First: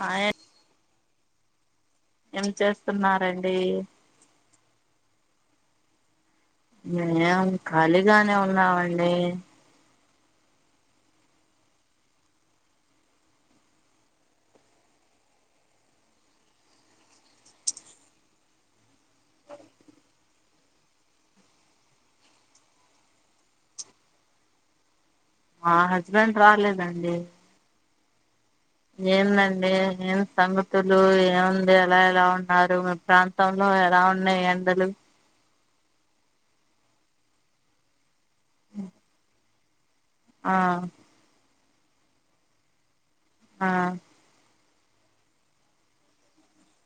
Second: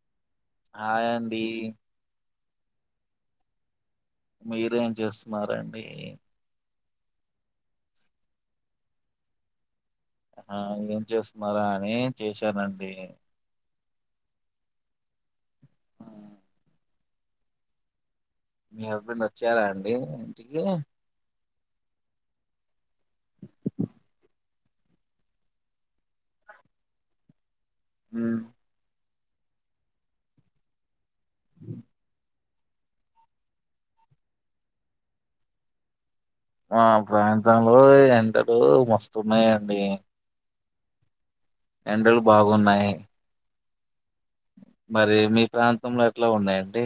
Hi hi అండి ఏం చేస్తున్నారండి మీరేం చేస్తున్నారండి మేం ఖలిగానే ఉన్నామండి ఆ ఏం చేస్తున్నారా అని చేశానండి ఉమ్, మీ హస్బెండ్ వచ్చారా అండి ఇంటికి మా హస్బెండ్ రాలేదండి ఉ ఏందండి ఏం సంగతులు ఏముంది అలా ఎలా ఉంట న్నారు మీ ప్రాంతంలో ఎలా ఉన్నాయి ఎండలు మా ప్రాంతంలో ఎండాలు మస్తున్నాయంండి ఆ ఎండాలు బాగున్నాయి ఆ మరి మీ ప్రాంతంలో ఎట్లా ఉన్నాయండి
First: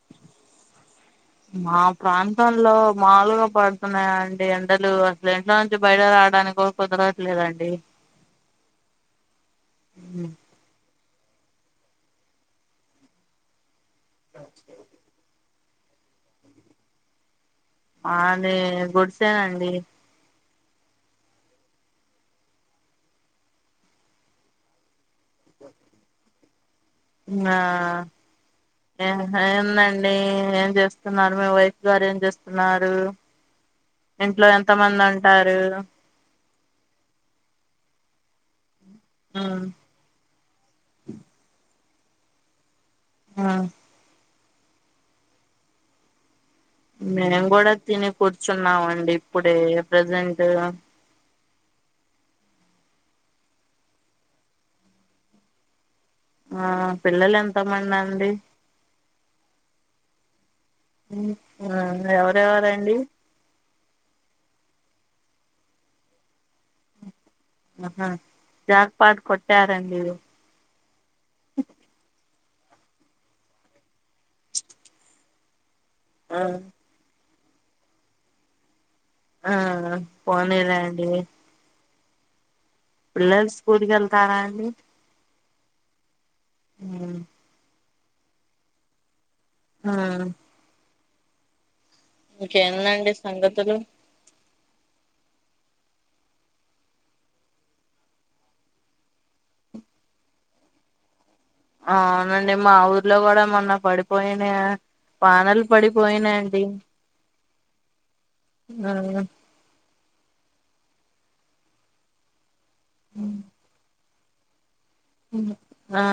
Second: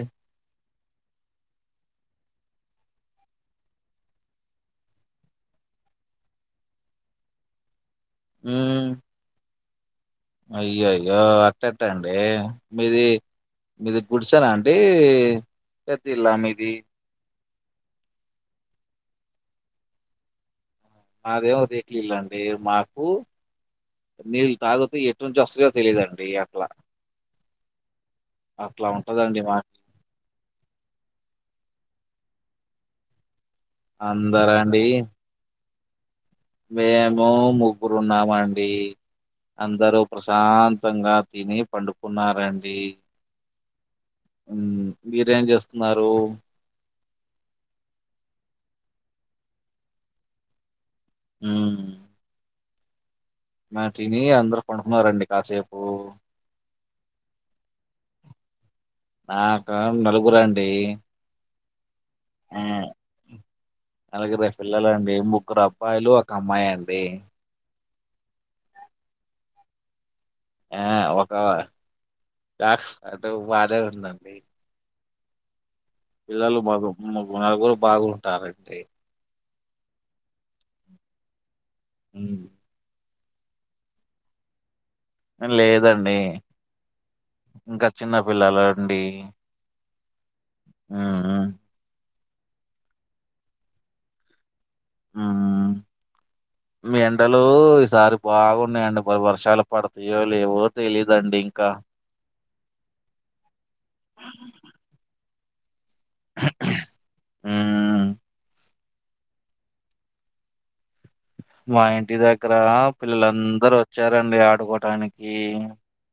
మా ప్రాంతంలో మమ్ములగా పడుతున్నాయా అండి ఎండలు అసలు ఇంట్లో నుంచి బయట రా రాడానికి కుదరవట్లేదండి ఉమ్ అయ్యో అయ్యో అట్టట్టండి మీది మీది గుడిసనా అంటడి పెద్ద ఇల్లా మీది అదే గుడిసె అండి మాదేమో రీట్లీల్లండి మాకు నీరు తాగతే ఎట్ నుంచి వస్తుయో తెలిదండి అట్లా ఆ అట్లా ఉంటదండి మా ఏందండి ఏం చేస్తున్నారు మీ వైపు వైఫ్ గారు ఏం చేస్తున్నారు ఇంట్లో ఎంత అందరండి మంది ఉంటారు మేము ముగ్గురు ఉన్నామండి ఉమ్ అందరూ ప్రశాంతంగా తిని పండుకున్నారండి ఆ హు మీరేం చేస్తున్నారు మేము కూడా తిని కూర్చున్నాం అండి ఇప్పుడే ప్రజెంట్ హు మా తిని అందరు పడుకున్నారండి కాసేపు ఆ పిల్లలు ఎంత మంది అండి నాకా నలుగురండి ఆ ఎవరెవరండి నలుగురు పిల్లలు అండి ముగ్గురు అబ్బాయిలు ఒక అమ్మాయి అండి ఆహా జాక్ పాట్ కొట్టారండి ఆ ఒక అటు భార్య ఉందండి ఆ పిల్లలు బాగు నలుగురు బాగుంటారండి ఆ పోనీలెండి హ్మ్మ్ పిల్లలు స్కూల్కి వెళ్తారా అండి లేదండి హు ఇంకా చిన్నపిల్లలు అండి హు ఆ ఇంక ఎందడి సంఘతులు హ్మ్. మీ ఎండలు ఈసారి బాగున్నాయండి వర్షాలు పడతాయో లేవో తెలిదండి అవునండి మా ఊర్లో కూడా మొన్న పడిపోయిన వానలు పడిపోయి అండి ఊ ఆహా మా ఇంటి దగ్గర పిల్లలందరూ వచ్చారండి ఆడుకోవ ఆ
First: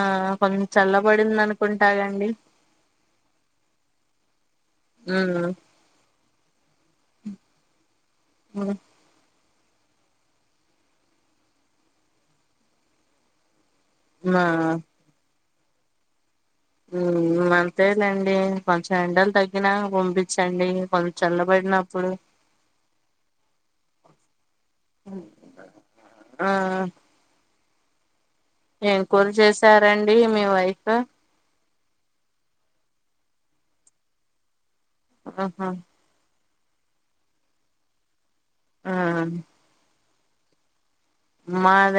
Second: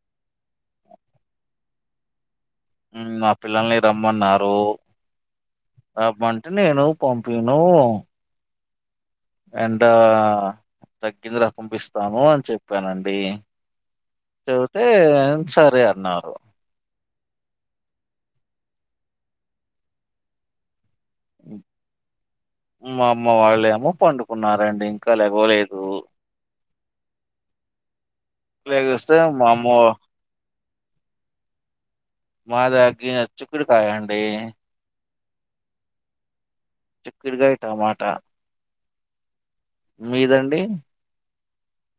కొంత చల్లబడింది అనుకుంటానండి మా పిల్లల్ని రమ్మన్నారు ఉమ్ రమ్మ నేను పంపిను ఉ ఎండ తగ్గిందిర పంపిస్తాము అని చెప్పానండి మా చెబితే సరే అన్నారు హు అంతేదండి కొంచెం ఎండలు తగ్గినాక పంపించండి కొంచెం చల్లబడినప్పుడు మా అమ్మ వాళ్ళు ఏమో పండుకున్నారండి ఇంకా లేవలేదు ఆ ఏం లేస్త కూర మా అమ్మ చేసారండి మీ వైఫ్ మా దగ్గ చిక్కుడు కాయ అండి ఆహా చిక్కుడుగాయ టమాటా హ్మ్మ్ మీదండి మాద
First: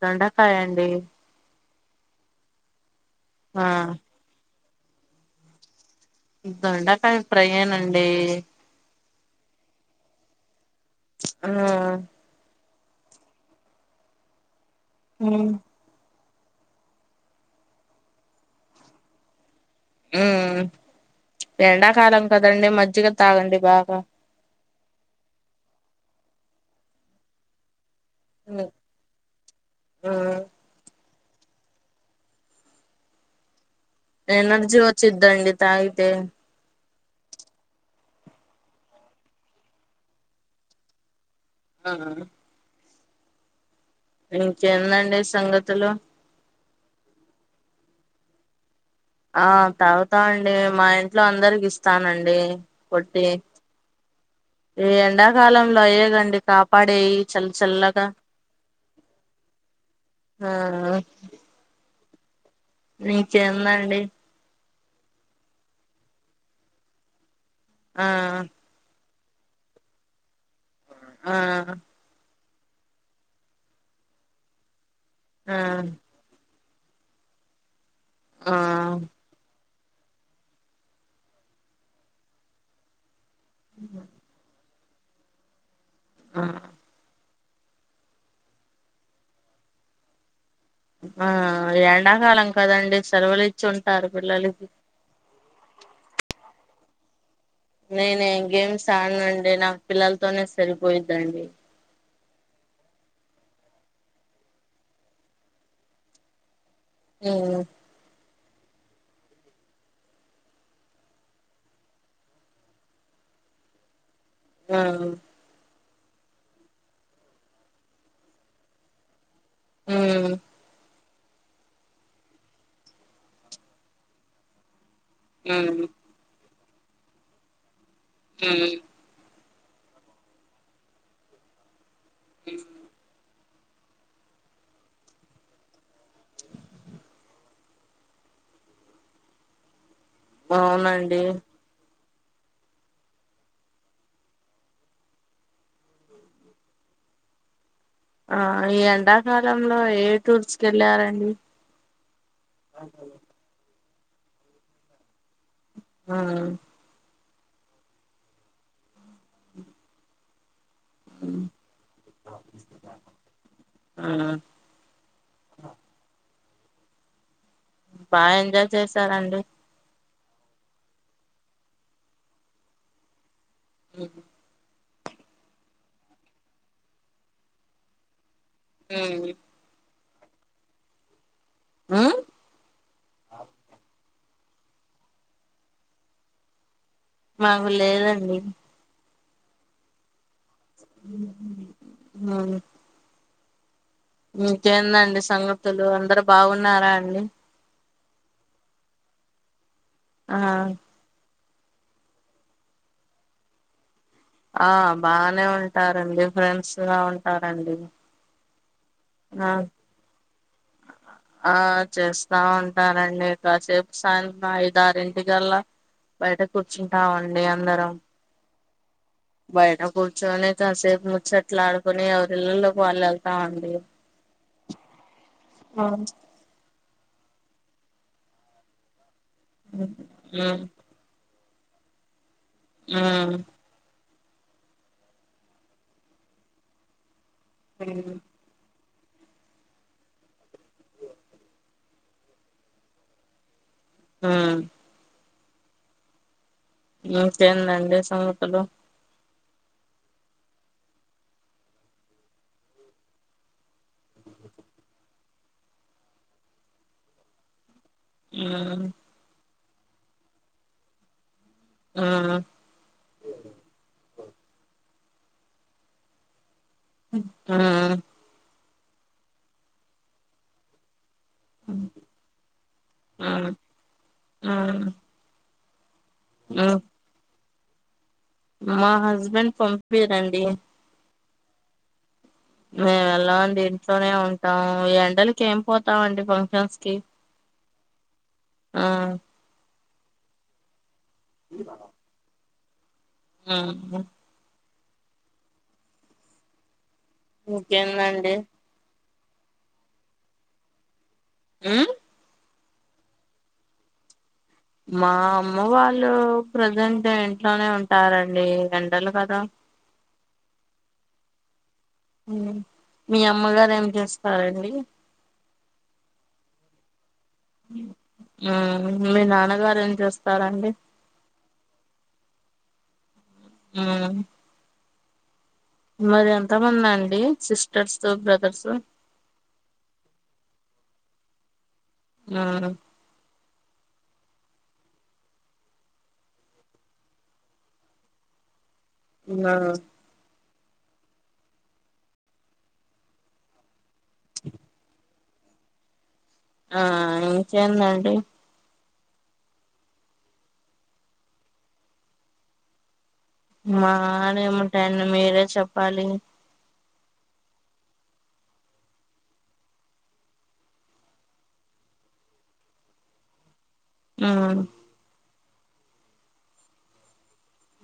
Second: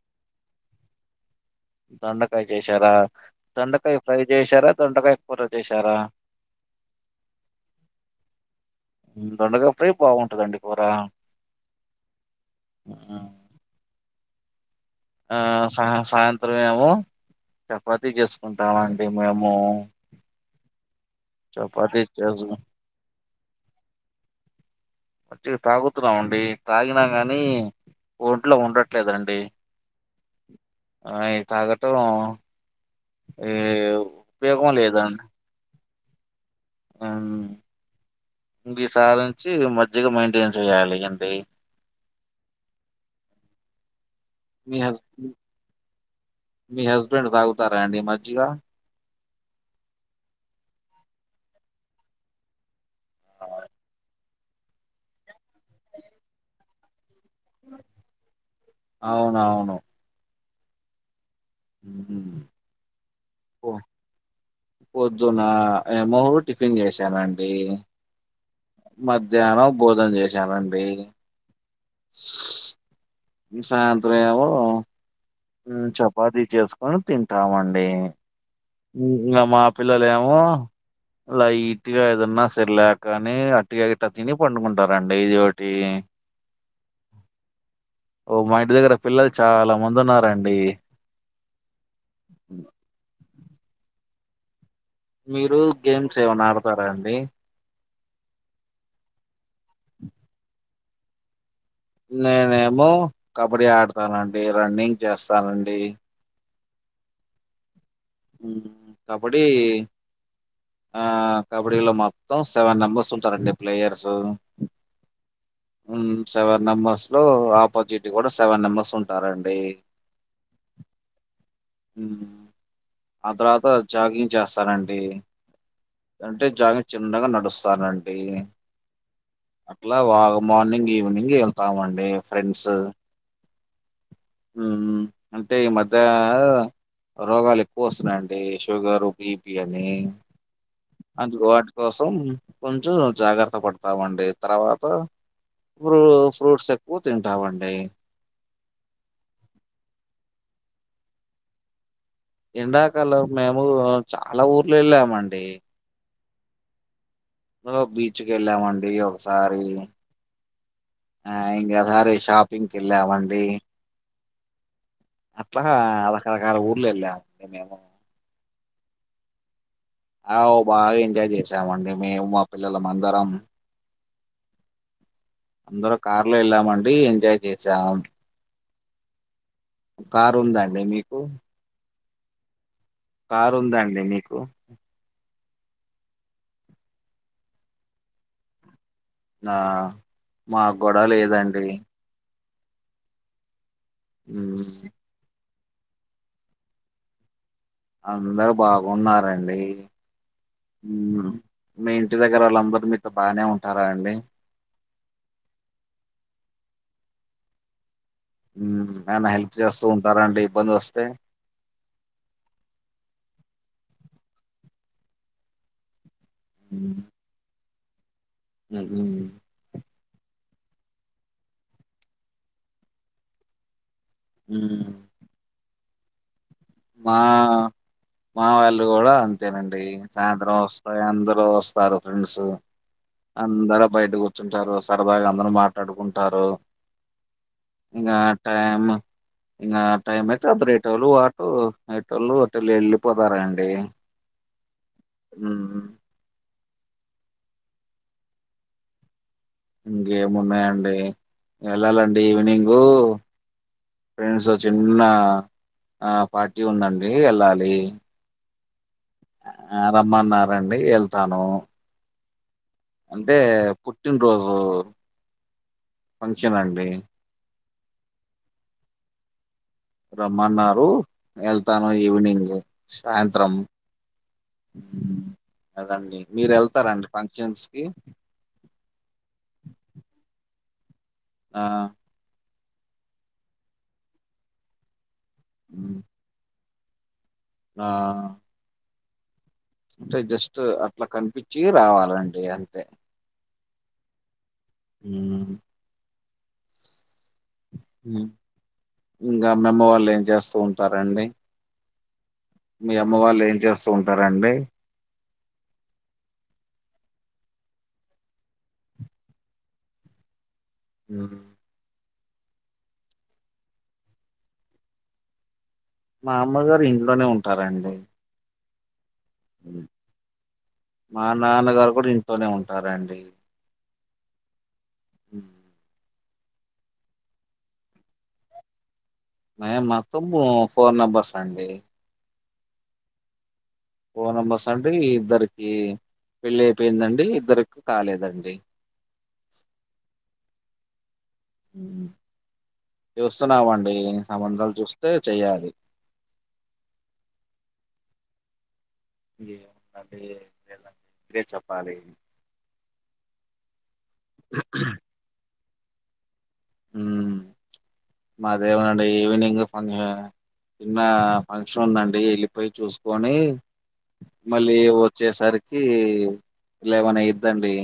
దొండకాయ్ అండి దొండకాయ చేసారా ఆ దొండకాయ ఫ్రై చేశార దొండకాయ కూర చేశారా దొండకాయ్ ఫ్రై ఎనండి దొండకాయ్ ఫ్రై బాగుంటద ఆ ఆ ఆ ఉమ్ సా సాయంత్రం ఏమో చపాతి చేసుకుంటామండి మేము ఉ చపాతీ ఎండాకాలం చేసు కదండి మజ్జిగ తాగండి బాగా మజ్జిగ తాగుతున్నామండి తాగినా గానీ ఒంట్లో ఉమ్ ఉండట్లేదండి ఉమ్ ఆ [unintelligible] ఉపయోగం ఎనర్జి వచ్చిద్దండి తాగితే ఇంక సాధించి మజ్జిగ మెయింటైన్ చేయాలి అంతే ఆ మీ ఇంకేందండి హస్బెం సంగతులు మీ హస్బెండ్ తాగుతార అండి జ్జిగ ఆ తాగుతా అండి మా ఇంట్లో అందరికి ఇస్తానండి [unintelligible] ఈ ఎండాకాలంలో అయ్యేగండి కాపాడేవి చల్ చల్లాగా అవునవును ఆ మ్మ్. పొ- మీకేందండి పొద్దున ఏమో టిఫిన్ చేసానండి ఆ మధ్యానం భోజన చేశానండి ఆ సాయంత్రం ఏమో ఆ చపాతి చేస్ తింటామండి ఆ [unintelligible] పిల్లలు ఏమో లైట్గ ఏదన్నా సెర్ ల్య కాని అట్టుగ గిట్టి తిని పండుకుంటారండి ఇది ఒకటి ఆ ఓ మా ఇంటి దగ్గర పిల్లలు చాల మంది ఉన్న ఆ ఎండాకాలం కదండి సెలవులు ఇచ్చి ఉంటారు పిల్లలకి మీరు గేమ్స్ ఏమైన ఆడతార అండి నేనేం గేమ్స్ ఆడనండి నా పిల్లలతోనే సరిపోయిద్దండి నేనేమో కబడ్డీ ఆడతానండి రన్నింగ్ చేస్తానండి అ కబడ్డీ ఆ కబడ్డీ లో మొత్తం సెవెన్ మెంబెర్స్ ఉంటారండి ప్లేయర్స్ ఆ సెవెన్ మెంబర్స్ లో ఆపోజిట్ కూడా సెవెన్ నెంబర్స్ ఉంటారం ఊ ఆ తర్వాత జాగింగ్ చేస్తనండి ఆ అంటే జాగ చిన్నగా నడుస్తా మ్ అట్లా వా మార్నింగ్ ఈవినింగ్ వెళ్తామండి ఫ్రెండ్స్ మ్ మ్ అంటే ఈ మధ్య రోగాలేక్కువస్తున్నాయండి షుగరు బీపి అని అవునండి త్తం కొంచెం జాగ్రత్త పడుతామండి తర్వాత ఫ్రూ ఫ్రూట్స్ ఎక్కువ తింటామండి ఆ ఈ ఎండాకాలంలో ఏ టూర్స్ కేళ్ళారండి ఎండాకలం మేము చాలా ఊర్లు వెళ్ళామండి ఆ వా బీచ్కి వెళ్ళామండి ఒకసారిీ ఆ ఇంగా సరి షాపిింగ్ కేల్ల మండి ఆ అట్లా రకరకాల ఊర్లు వెళ్ళామ్ బాగా ఎంజాయ్ చేసారండి ఆ బాగా ఎంజాయ్ చేసామండి మేము మా పిల్లలమందరం మ్ అందరూ కార్లో వెళ్ళామండి ఎంజాయ్ చేసాం మ్ కారు ఉందా అండి మీకు మ్ కారు ఉందా అండి మీకు మాకు లేదండి ఆ మాక్కూడా లేదండి ఉమ్ ఉమ్, ఇంకేందండి సంగతులు అందరు బాగున్నారా అండి అందరు బాగున్నారండి ఆ మ్ మీ ఇంటి దగ్గర వాళ్ళందరు మీతో బానే ఉంటారా అండి ఆ బానే ఉంటారండి ఫ్రెండ్స్ లా ఉంటారండి మ్ ఏమన్న ఆ హెల్ప్ చేస్తూ ఉంటారండి పో ఆ చేస్తా ఉంటానండి ఇకాసేపు సం ఐదారింటికల్లా బయట ఉమ్, కూర్చుంటామండి అందరం ఉమ్, బయట కూర్చోని కాసేపు ముచ్చట్లాడుకోని ఎవరిళ్లలకి వాళ్ళు వెళ్తామండి మ్ ఆ మా మా వాళ్ళు కూడా అంతేనండి సాయంత్రం వస్తాయి అంద రు వస్తారు ఫ్రెండ్స్ మ్మ్ అందరు బయట కూర్చుంటారు సరదాగా అందరూ మాట్లాడుకుంటారు ఇంగ టైమ్ ఇంగ టైం అయితే అందరు ఎటోళ్ళు ఆటు ఎటోళ్ళు ఆటోళ్ళు వెళ్ళిపోతారండి ఆ మ్ మ్ ఇంకేందండి సంగతులు ఇంకేమున్నాయండి వెళ్ళాలండి ఈవినింగ్ ఫ్రెండ్స్ తో చిన్న ఆ పార్టీ ఉందండి వెళ్ళాలి మ్ ఆ రమ్మన్నండి వెళ్తాను హుహు అంటే పుట్టినరోజు ఫంక్షన్ అండి [unintelligible] రమ్మన్నారు వెళ్తాను ఈవినింగ్ మ్మ్ సాయంత్రం మ్మ్ కదండి మీరు మ్మ్ వెళ్తారండి ఫంక్షన్స్ కి మా హస్బెండ్ పంపియరండి ఆ మేము వెళ్లమండి ఇంట్లోనే ఉంటాం ఎండలకి ఏం ఉమ్, పోతామండి ఫంక్షన్స్ కే ఆ ఆ అంటే జస్ట్ అట్లా కనిపించి రావాలండి అంతే ఆహా ఉ ఇంకేందండి ఇంకా మీ అమ్మ వాళ్ళు ఏం చేస్తా ఉంటారు అండి మ్మ్ మీ అమ్మ వాళ్ళు ఏం చేస్తూ ఉంటారు మా అమ్మ వాళ్ళు ప్రజెంట్ ఏ ఇంట్లోనే ఉంటారండీ ఎండలు కదా ఆ మీ అమ్మగారు ఏం చేస్తారండి మా అమ్మగారు ఇంట్లోనే ఉంటారండి మ్మ్ మీ నాన్నగారు ఏం చేస్తారండి మా నాన్నగారు కూడా ఇంట్లోనే ఉంటారండి అవునా హ మరి ఎంత మంది అండి సిస్టర్స్ బ్రదర్స్ మేం మొత్తం ఫోన్ నెంబర్స్ అండి ఆ ఫోన్ నెంబర్స్ అండి ఇద్దరికి పెళ్లి అయిపోయిందండి ఇద్దరికి కాలేదండి ఉమ్మా చూస్తున్నామండి సంబంధాలు చూస్తే చెయ్యాలి ఆ ఇంకేందండి ఏముందండీ [unintelligible] మీరే చెప్పాలి మాదేముంటాయండి మీరే చెప్పాలి ఉహ్ మాదేవ అండి ఈవినింగ్ ఫంక్షన్ చిన్న ఫంక్షన్ ఉందండి వెళ్లిపోయి చూసుకొని మ్మ్ మళ్లీ వచ్చేసరికి ఎల్వీన్ అయితదండి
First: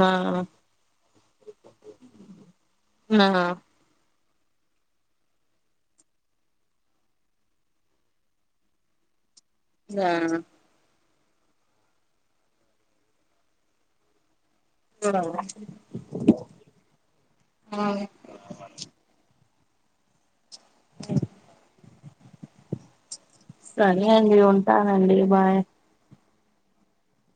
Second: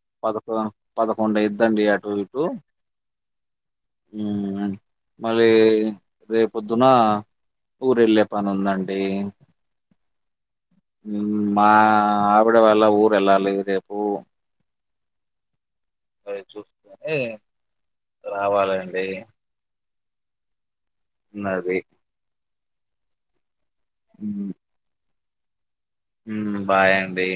మా పదకో పదకొండు అయిద్ది అండి అటు ఇటు మా ఉ మళ్లీ రేపు పొద్దున్న ఊరు వెళ్లే పని ఉందండి సా ఉహ్మ్ మా ఆవిడ వాళ్ళ ఊరు వెళ్ళాలి రేపు ఆ [unintelligible] అవి చూసుకొని రావాలండి ఉన్నది సరే అండి ఉంటానండి బాయ్ ఉం బాయ్ అండి